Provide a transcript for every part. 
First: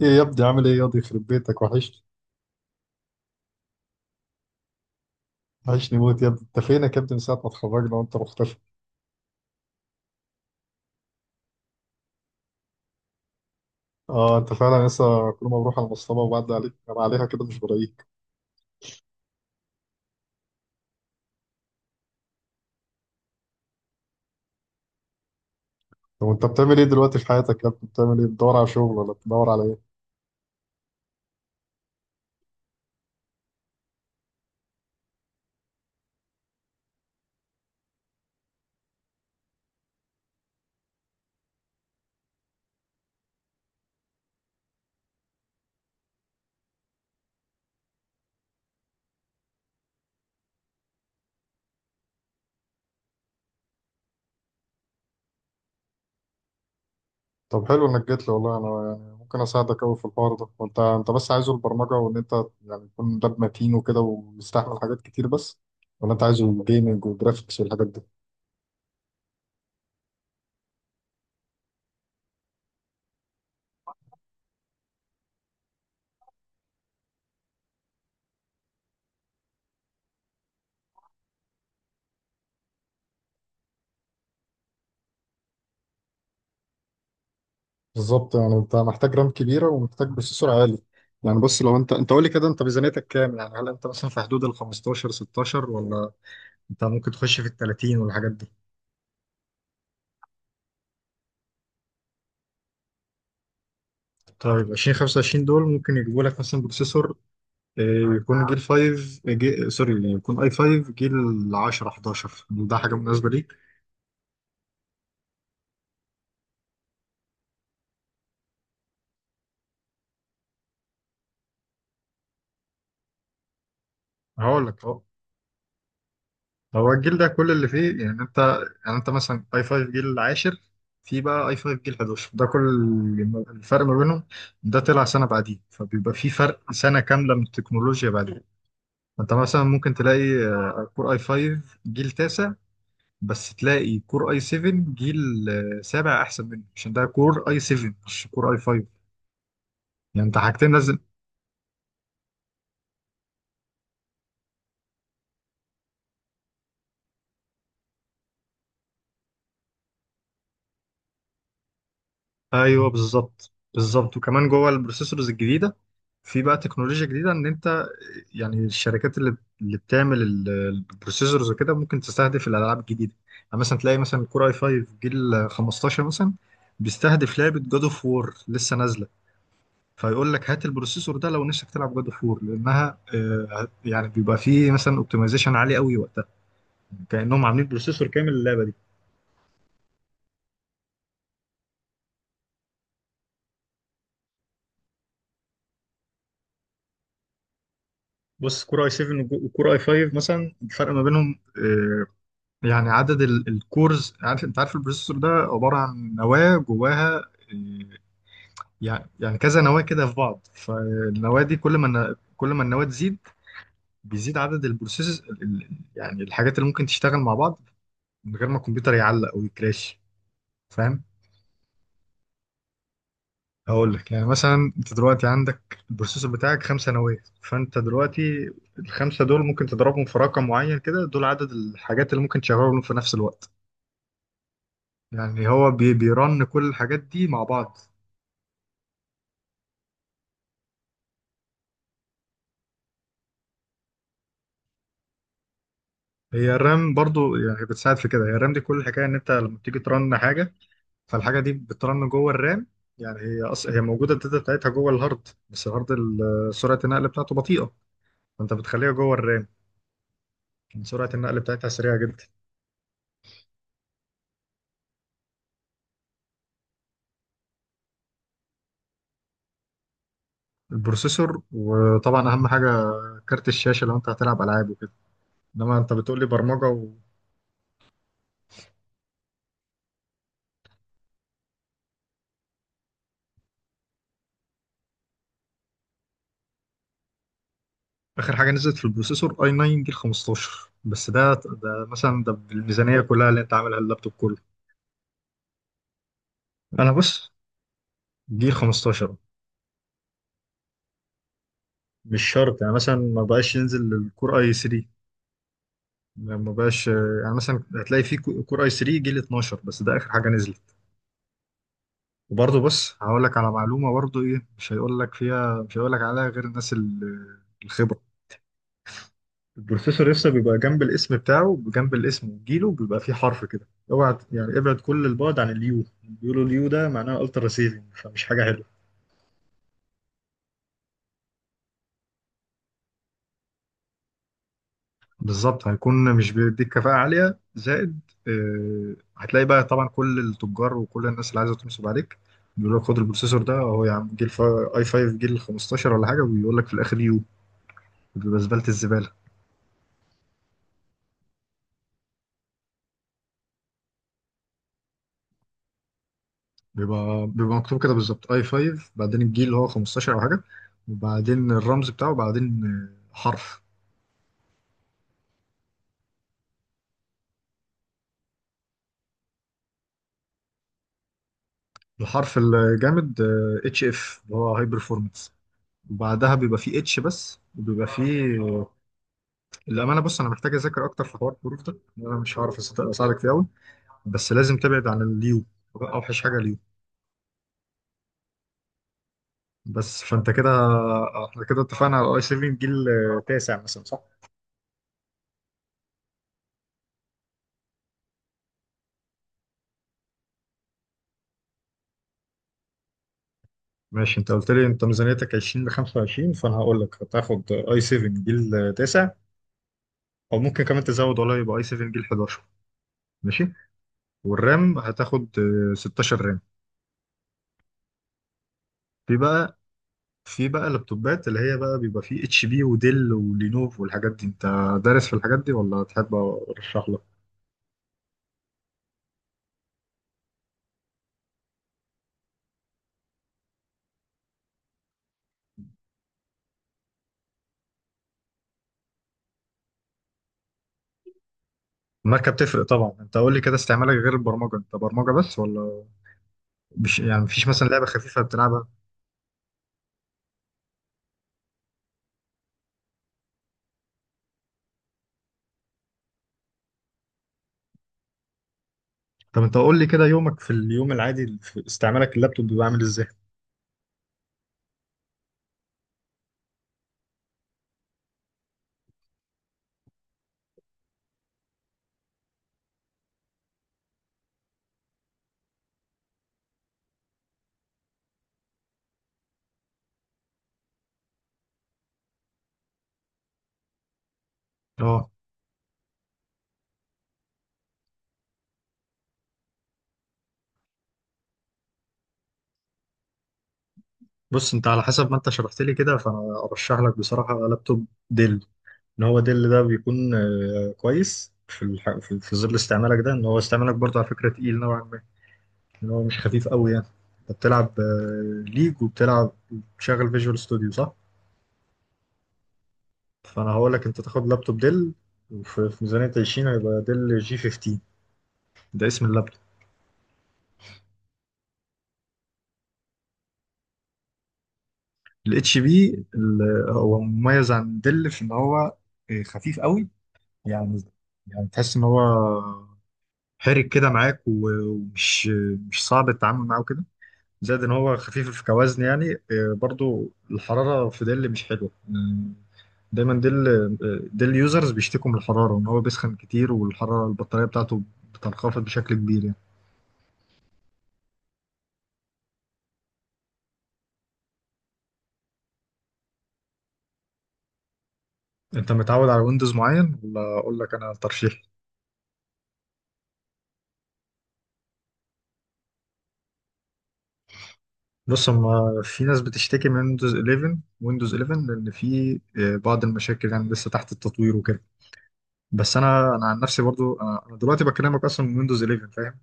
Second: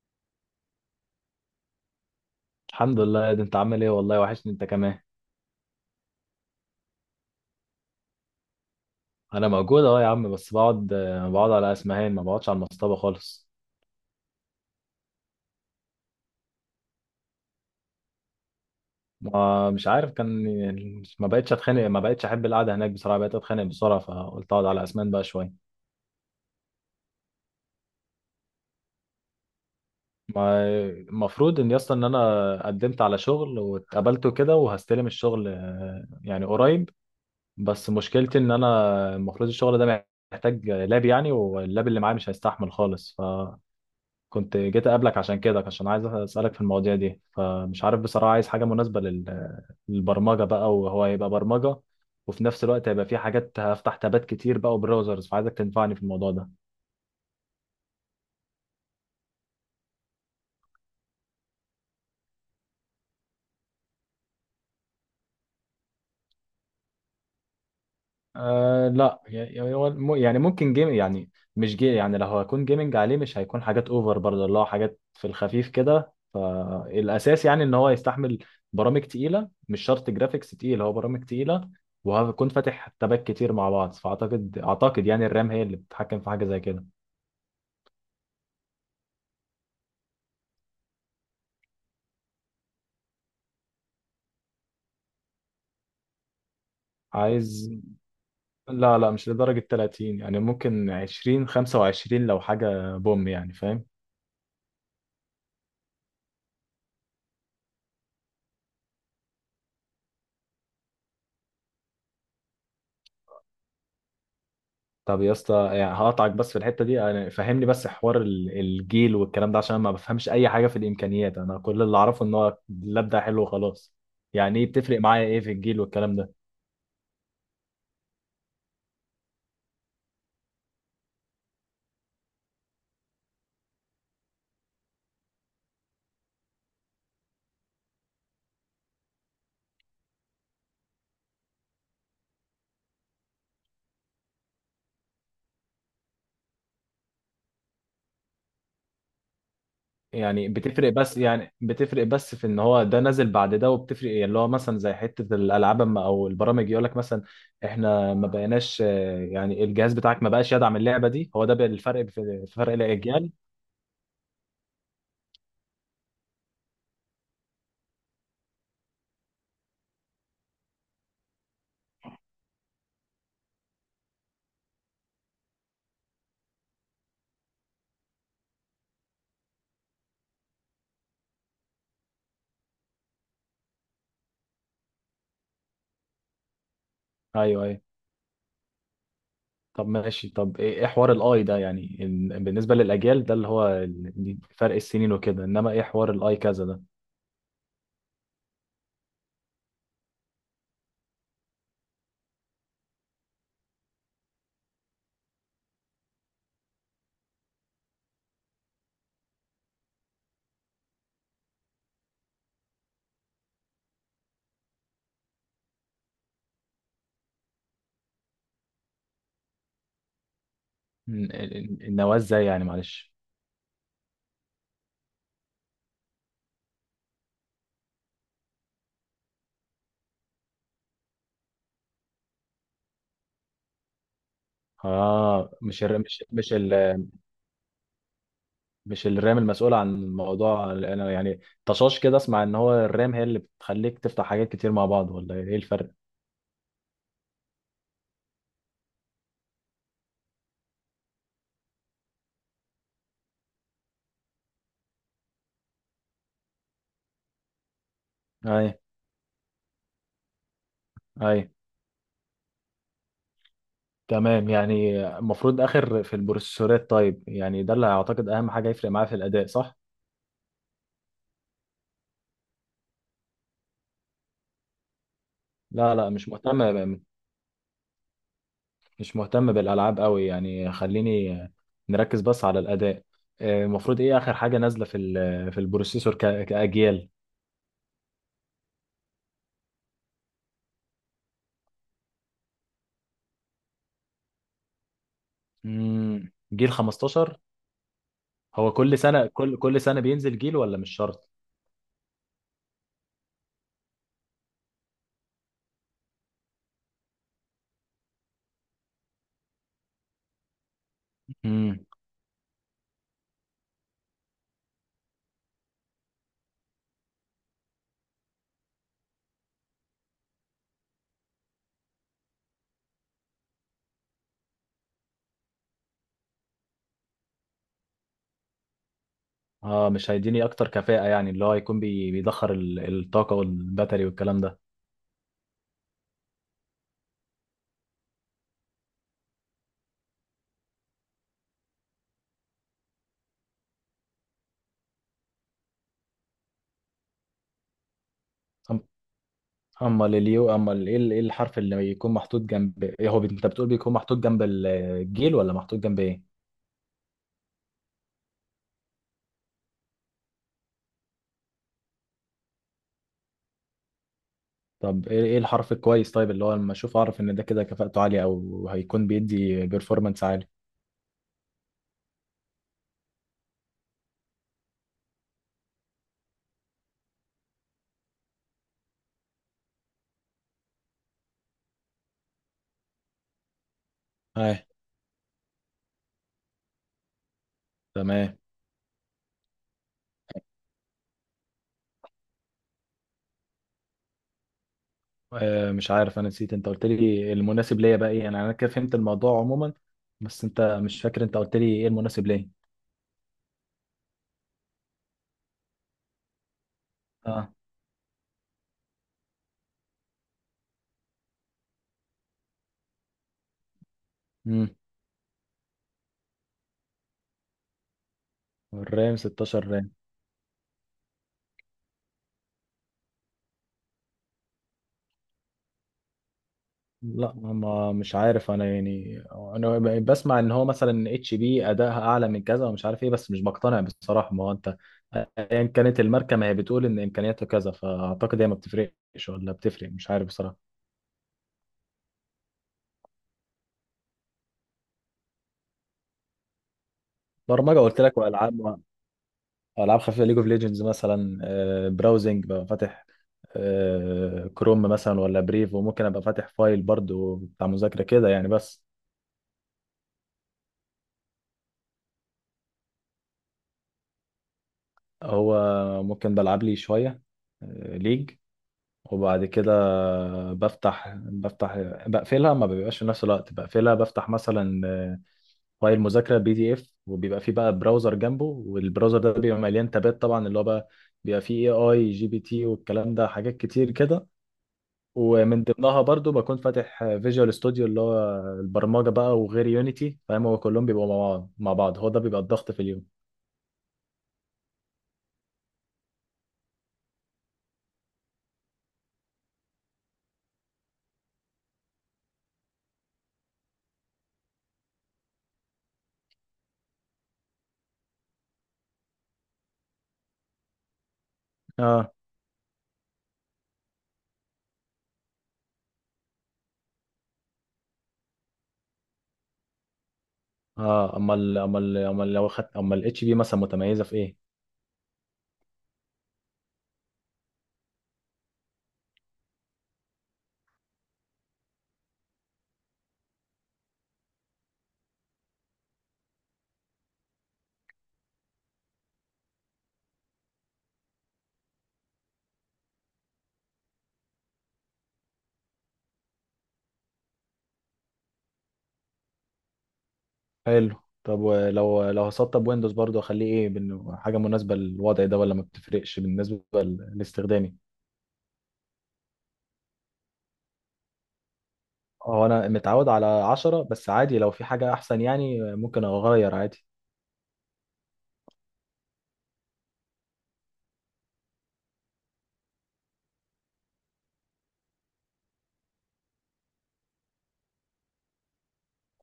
ايه يا ابني، عامل ايه يا ابني؟ يخرب بيتك، وحشني. الحمد لله، ده انت عامل ايه والله؟ وحشني انت كمان. وحشني موت يا ابني. انت فينك يا ابني؟ من ساعه ما اتخرجنا وانت مختفي. انا موجود اهو يا عم، بس بقعد على اسمهان، ما بقعدش على المصطبه خالص. اه انت فعلا لسه، كل ما بروح على المصطبه وبعدي عليك انا عليها كده مش بلاقيك. ما مش عارف كان. ما بقتش اتخانق، ما بقتش احب القعده هناك بصراحه، بقيت اتخانق بسرعه، فقلت اقعد على اسمهان بقى شويه. طب انت بتعمل ايه دلوقتي في حياتك يا ابني؟ بتعمل ايه؟ بتدور على شغل ولا بتدور على ايه؟ ما المفروض ان يسطا ان انا قدمت على شغل واتقبلته كده، وهستلم الشغل يعني قريب. بس مشكلتي ان انا المفروض الشغل ده محتاج لاب يعني، واللاب اللي معايا مش هيستحمل خالص. ف كنت جيت اقابلك عشان كده، عشان عايز اسالك في المواضيع دي، فمش عارف بصراحه، عايز حاجه مناسبه للبرمجه بقى، وهو هيبقى برمجه، وفي نفس الوقت هيبقى في حاجات هفتح تابات كتير بقى وبراوزرز، فعايزك تنفعني في الموضوع ده. طب حلو انك جيت لي والله. انا يعني ممكن اساعدك قوي في الحوار ده، وانت انت بس عايزه البرمجه، وان انت يعني تكون لاب متين وكده ويستحمل حاجات كتير، بس ولا انت عايزه جيمنج وجرافيكس والحاجات دي؟ آه لا، يعني هو يعني ممكن جيم يعني، مش يعني لو هكون جيمنج عليه مش هيكون حاجات اوفر برضه، اللي هو حاجات في الخفيف كده، فالاساس يعني ان هو يستحمل برامج تقيله، مش شرط جرافيكس تقيل، هو برامج تقيله، وهكون فاتح تابات كتير مع بعض، فاعتقد يعني الرام هي اللي بتتحكم في حاجه زي كده. بالظبط، يعني انت محتاج رام كبيره ومحتاج بروسيسور عالي. يعني بص، لو انت قول لي كده، انت ميزانيتك كام؟ يعني هل انت مثلا في حدود ال 15 16، ولا انت ممكن تخش في ال عايز 30 والحاجات دي؟ لا لا، مش لدرجه 30، يعني ممكن 20 25 لو حاجه بوم يعني فاهم. طيب 20 25 دول ممكن يجيبوا لك مثلا بروسيسور، يكون جيل 5 جي... سوري يكون اي 5 جيل 10 11. ده حاجه مناسبه ليك؟ طب يا اسطى يعني هقطعك بس في الحته دي، انا فهمني بس حوار الجيل والكلام ده، عشان أنا ما بفهمش اي حاجه في الامكانيات. انا كل اللي اعرفه ان هو اللاب ده حلو وخلاص. يعني هقول ايه لك بتفرق اهو. معايا ايه في الجيل والكلام ده؟ هو الجيل ده كل اللي فيه، يعني انت، يعني انت مثلا اي 5 جيل العاشر، في بقى اي 5 جيل 11، ده كل الفرق ما بينهم. ده طلع سنه بعديه، فبيبقى في فرق سنه كامله من التكنولوجيا. بعدين انت مثلا ممكن تلاقي كور اي 5 جيل تاسع، بس تلاقي كور اي 7 جيل سابع احسن منه، عشان ده كور اي 7 مش كور اي 5. يعني انت يعني حاجتين. بتفرق بس يعني بتفرق بس في ان هو ده نازل بعد ده. وبتفرق إيه؟ اللي هو مثلا زي حته الالعاب او البرامج يقول لك مثلا احنا ما بقيناش، يعني الجهاز بتاعك ما بقاش يدعم اللعبه دي، هو ده بقى الفرق، في فرق ايوه الاجيال. بالظبط بالظبط. وكمان جوه البروسيسورز الجديده في بقى تكنولوجيا جديده، ان انت يعني الشركات اللي بتعمل البروسيسورز وكده ممكن تستهدف الالعاب الجديده. يعني مثلا تلاقي مثلا كور اي 5 جيل 15 مثلا، بيستهدف لعبه جاد اوف وور لسه نازله، فيقول لك هات البروسيسور ده لو نفسك تلعب جاد اوف وور، لانها يعني بيبقى فيه مثلا اوبتمايزيشن عالي قوي وقتها، كانهم ايوه عاملين ايوه، بروسيسور كامل للعبه دي. طب ماشي، طب إيه حوار الاي ده؟ يعني بالنسبه للاجيال ده اللي هو فرق السنين وكده، انما ايه حوار الاي كذا ده؟ بص كور اي 7 وكور اي 5 مثلا، الفرق ما بينهم يعني عدد الكورز. عارف، انت عارف البروسيسور ده عبارة عن نواة جواها، إيه، يعني، يعني كذا نواة كده في بعض، فالنواة دي كل ما كل ما النواة تزيد، بيزيد عدد البروسيس، يعني الحاجات اللي ممكن تشتغل مع بعض من غير ما الكمبيوتر يعلق او يكراش. فاهم؟ النواة ازاي يعني؟ معلش. هقول لك. يعني مثلا انت دلوقتي عندك البروسيسور بتاعك خمسة نواة، فانت دلوقتي الخمسة دول ممكن تضربهم في رقم معين كده، دول عدد الحاجات اللي ممكن تشغلهم في نفس الوقت. يعني اه، هو بيرن كل الحاجات دي مع بعض. مش الرام المسؤولة عن الموضوع؟ انا يعني طشاش كده اسمع، ان هو الرام هي اللي بتخليك تفتح حاجات كتير مع بعض، ولا ايه الفرق؟ هي الرام برضو يعني بتساعد في كده. هي الرام دي، كل الحكايه ان انت لما بتيجي ترن حاجه، فالحاجه دي بترن جوه الرام. يعني هي هي موجوده، الداتا بتاعتها جوه الهارد، بس الهارد سرعه النقل بتاعته بطيئه، فانت اي بتخليها جوه الرام. يعني سرعه النقل اي، بتاعتها سريعه جدا. تمام، يعني المفروض اخر في البروسيسورات. طيب، يعني ده اللي اعتقد اهم حاجة هيفرق معايا في الاداء، صح؟ البروسيسور، وطبعا اهم حاجه كارت الشاشه لو انت هتلعب العاب وكده، انما انت لا لا، بتقول لي مش مهتم، برمجه. مش مهتم بالالعاب قوي، يعني خليني نركز بس على الاداء. المفروض ايه اخر حاجه نازله في في البروسيسور كاجيال؟ واخر حاجه نزلت في البروسيسور اي 9 جيل 15، بس ده مثلا ده بالميزانيه كلها اللي انت عاملها اللابتوب كله. جيل انا بص، 15. جيل هو كل 15. سنه كل كل سنه بينزل جيل، ولا مش شرط؟ مش شرط، يعني مثلا ما بقاش ينزل الكور اي 3، ما بقاش، يعني مثلا هتلاقي في كور اي 3 جيل 12 بس، ده اخر حاجه نزلت. امم. وبرضه بص هقول لك على معلومه برضه، ايه مش هيقول لك فيها، مش هيقول لك عليها غير الناس الخبره. البروسيسور لسه بيبقى جنب الاسم بتاعه، جنب الاسم وجيله بيبقى فيه حرف كده. اوعى، يعني ابعد كل البعد عن اليو. بيقولوا اليو ده معناه الترا سيفنج، فمش حاجه حلوه. اه، مش هيديني اكتر كفاءه، يعني اللي هو يكون بيدخر الطاقه والباتري والكلام ده. بالظبط، هيكون مش بيديك كفاءة عالية، زائد هتلاقي بقى طبعا كل التجار وكل الناس اللي عايزة تنصب عليك بيقول لك خد البروسيسور ده، هو يا عم جيل اي 5 جيل 15 ولا حاجة، وبيقول لك في الآخر يو، بيبقى زبالة أم- الزبالة. اما اليو، اما ال- ايه ال- إيه الحرف اللي يكون محطوط جنب إيه؟ انت بتقول بيكون محطوط جنب الجيل ولا محطوط جنب ايه؟ بيبقى مكتوب كده بالظبط، اي 5 بعدين الجيل اللي هو 15 أو حاجة، وبعدين الرمز بتاعه، وبعدين حرف. طب إيه الحرف الكويس طيب، اللي هو لما اشوف اعرف ان ده كده كفاءته عاليه، او هيكون بيدي بيرفورمانس عالي. الحرف الجامد اتش اف، اللي هو هاي برفورمانس، وبعدها بيبقى فيه اتش بس، وبيبقى فيه. للأمانة بص، أنا محتاج أذاكر أكتر في حوار الظروف ده، لأن أنا مش هعرف أساعدك فيه أوي، بس اي، لازم تبعد عن اليو. أوحش حاجة اليو. تمام. بس فأنت كده، إحنا كده اتفقنا على أي سيفنج جيل تاسع مثلا، صح؟ آه، مش عارف، انا نسيت، انت قلت لي المناسب ليا بقى ايه؟ يعني انا كده فهمت الموضوع عموما، بس انت مش فاكر انت قلت لي ايه المناسب ليا. ماشي. أنت قلت لي أنت ميزانيتك 20 ل 25، فأنا هقول لك هتاخد اه، أي 7 جيل تاسع، أو ممكن كمان تزود والله، يبقى أي 7 جيل 11. ماشي. امم والرام هتاخد 16 رام. في الرام بقى 16. في بقى اللابتوبات اللي هي بقى بيبقى فيه اتش بي وديل ولينوف والحاجات دي. انت دارس في الحاجات دي ولا تحب ارشح لك؟ لا، ما مش عارف انا يعني، انا بسمع ان هو مثلا اتش بي ادائها اعلى من كذا ومش عارف ايه، بس مش بقتنع بصراحه. ما هو انت ايا كانت الماركه ما هي بتقول ان امكانياتها كذا، فاعتقد هي ما بتفرقش ولا بتفرق، مش عارف بصراحه. الماركة بتفرق طبعا. انت قول لي كده، استعمالك غير البرمجة، انت برمجة بس، ولا مش، يعني مفيش مثلا برمجه لعبة قلت لك خفيفة بتلعبها؟ والعاب، العاب خفيفه ليج اوف ليجندز مثلا، براوزنج ببقى فاتح، كروم مثلا ولا بريف، وممكن ابقى فاتح فايل برضو بتاع مذاكره كده يعني بس. طب انت قول لي كده، يومك في اليوم العادي في استعمالك اللابتوب بيبقى عامل ازاي؟ هو ممكن بلعب لي شويه ليج، وبعد كده بفتح بقفلها، ما بيبقاش في نفس الوقت، بقفلها بفتح مثلا فايل مذاكره بي دي اف، وبيبقى فيه بقى براوزر جنبه، والبراوزر ده بيبقى مليان تابات طبعا، اللي هو بقى بيبقى فيه اي جي بي تي والكلام ده حاجات كتير كده. اه. ومن ضمنها برضو بكون فاتح فيجوال ستوديو اللي هو البرمجه بقى، وغير يونيتي، فاهم؟ هو كلهم بيبقوا مع بعض مع بعض، هو ده بيبقى الضغط في اليوم. بص انت على حسب ما انت شرحت لي كده، فانا ارشح لك بصراحة لابتوب ديل. ان هو ديل ده بيكون كويس في في ظل استعمالك ده، ان هو استعمالك برضه على فكرة تقيل نوعا ما، ان هو مش خفيف قوي يعني. انت بتلعب ليج وبتلعب بتشغل فيجوال ستوديو، صح؟ اه فانا هقول لك انت تاخد لابتوب ديل، وفي في ميزانيه 20 هيبقى ديل جي 15. ده اسم اللابتوب. اه، اما ال اما ال اما لو خدت اما الاتش بي مثلا متميزه في ايه؟ الاتش بي هو مميز عن ديل في ان هو خفيف قوي. يعني، يعني تحس ان هو حرك كده معاك، ومش مش صعب التعامل معاه كده، زائد ان هو خفيف في كوزن يعني. برضو الحراره في ديل مش حلوه. دايما ديل، ديل يوزرز بيشتكوا من الحراره ان هو بيسخن كتير، والحراره البطاريه بتاعته بتنخفض بشكل كبير يعني. حلو، طب ولو لو هسطب ويندوز برضو اخليه ايه، بإنه حاجه مناسبه للوضع ده، ولا ما بتفرقش بالنسبه لاستخدامي؟ انت متعود على ويندوز معين، ولا اقول لك انا ترشيح؟ هو انا متعود على 10 بس عادي، لو في حاجه احسن يعني ممكن اغير عادي. بص، هما في ناس بتشتكي من ويندوز 11. ويندوز 11 لان في بعض المشاكل يعني لسه تحت التطوير وكده. بس انا عن نفسي برضو، أنا دلوقتي بكلمك اصلا من ويندوز 11، فاهم؟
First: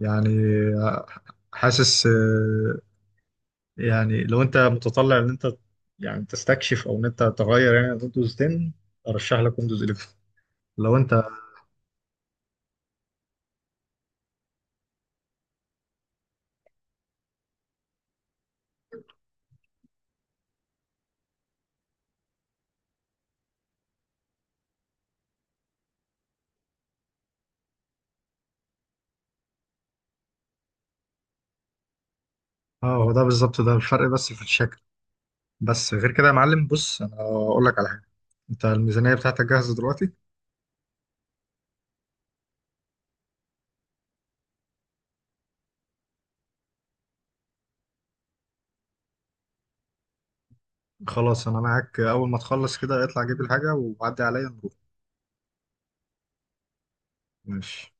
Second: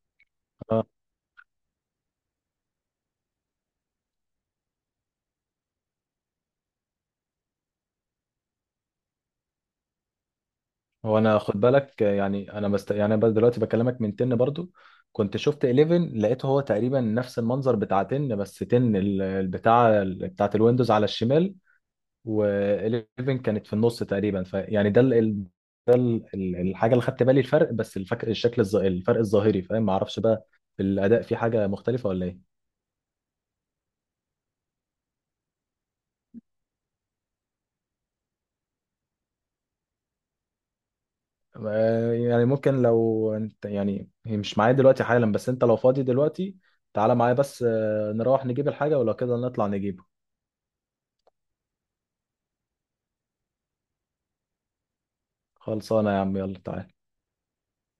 يعني اه، آه، حاسس، يعني لو انت متطلع ان انت يعني تستكشف، او ان انت تغير يعني ويندوز 10، ارشح لك ويندوز 11. لو انت، هو انا خد بالك، يعني انا يعني أنا دلوقتي بكلمك من 10 برضو، كنت شفت 11 لقيته هو تقريبا نفس المنظر بتاع 10، بس 10 البتاع بتاعه الويندوز على الشمال، و11 كانت في النص تقريبا، فيعني الحاجه اللي خدت بالي الفرق، بس الشكل الفرق الظاهري، فاهم؟ ما اعرفش بقى في الاداء في حاجه مختلفه ولا ايه. اه هو ده بالظبط، ده الفرق بس في الشكل، بس غير كده يا معلم. بص انا اقول لك على، انت الميزانية بتاعتك جاهزة دلوقتي؟ يعني ممكن لو انت يعني هي مش معايا دلوقتي حالا، بس انت لو فاضي دلوقتي تعالى معايا، بس نروح نجيب الحاجه، ولو كده نطلع نجيبه. خلاص انا معاك، اول ما تخلص كده اطلع جيب الحاجة وعدي عليا نروح. خلصانه يا عم، يلا تعالى. ماشي.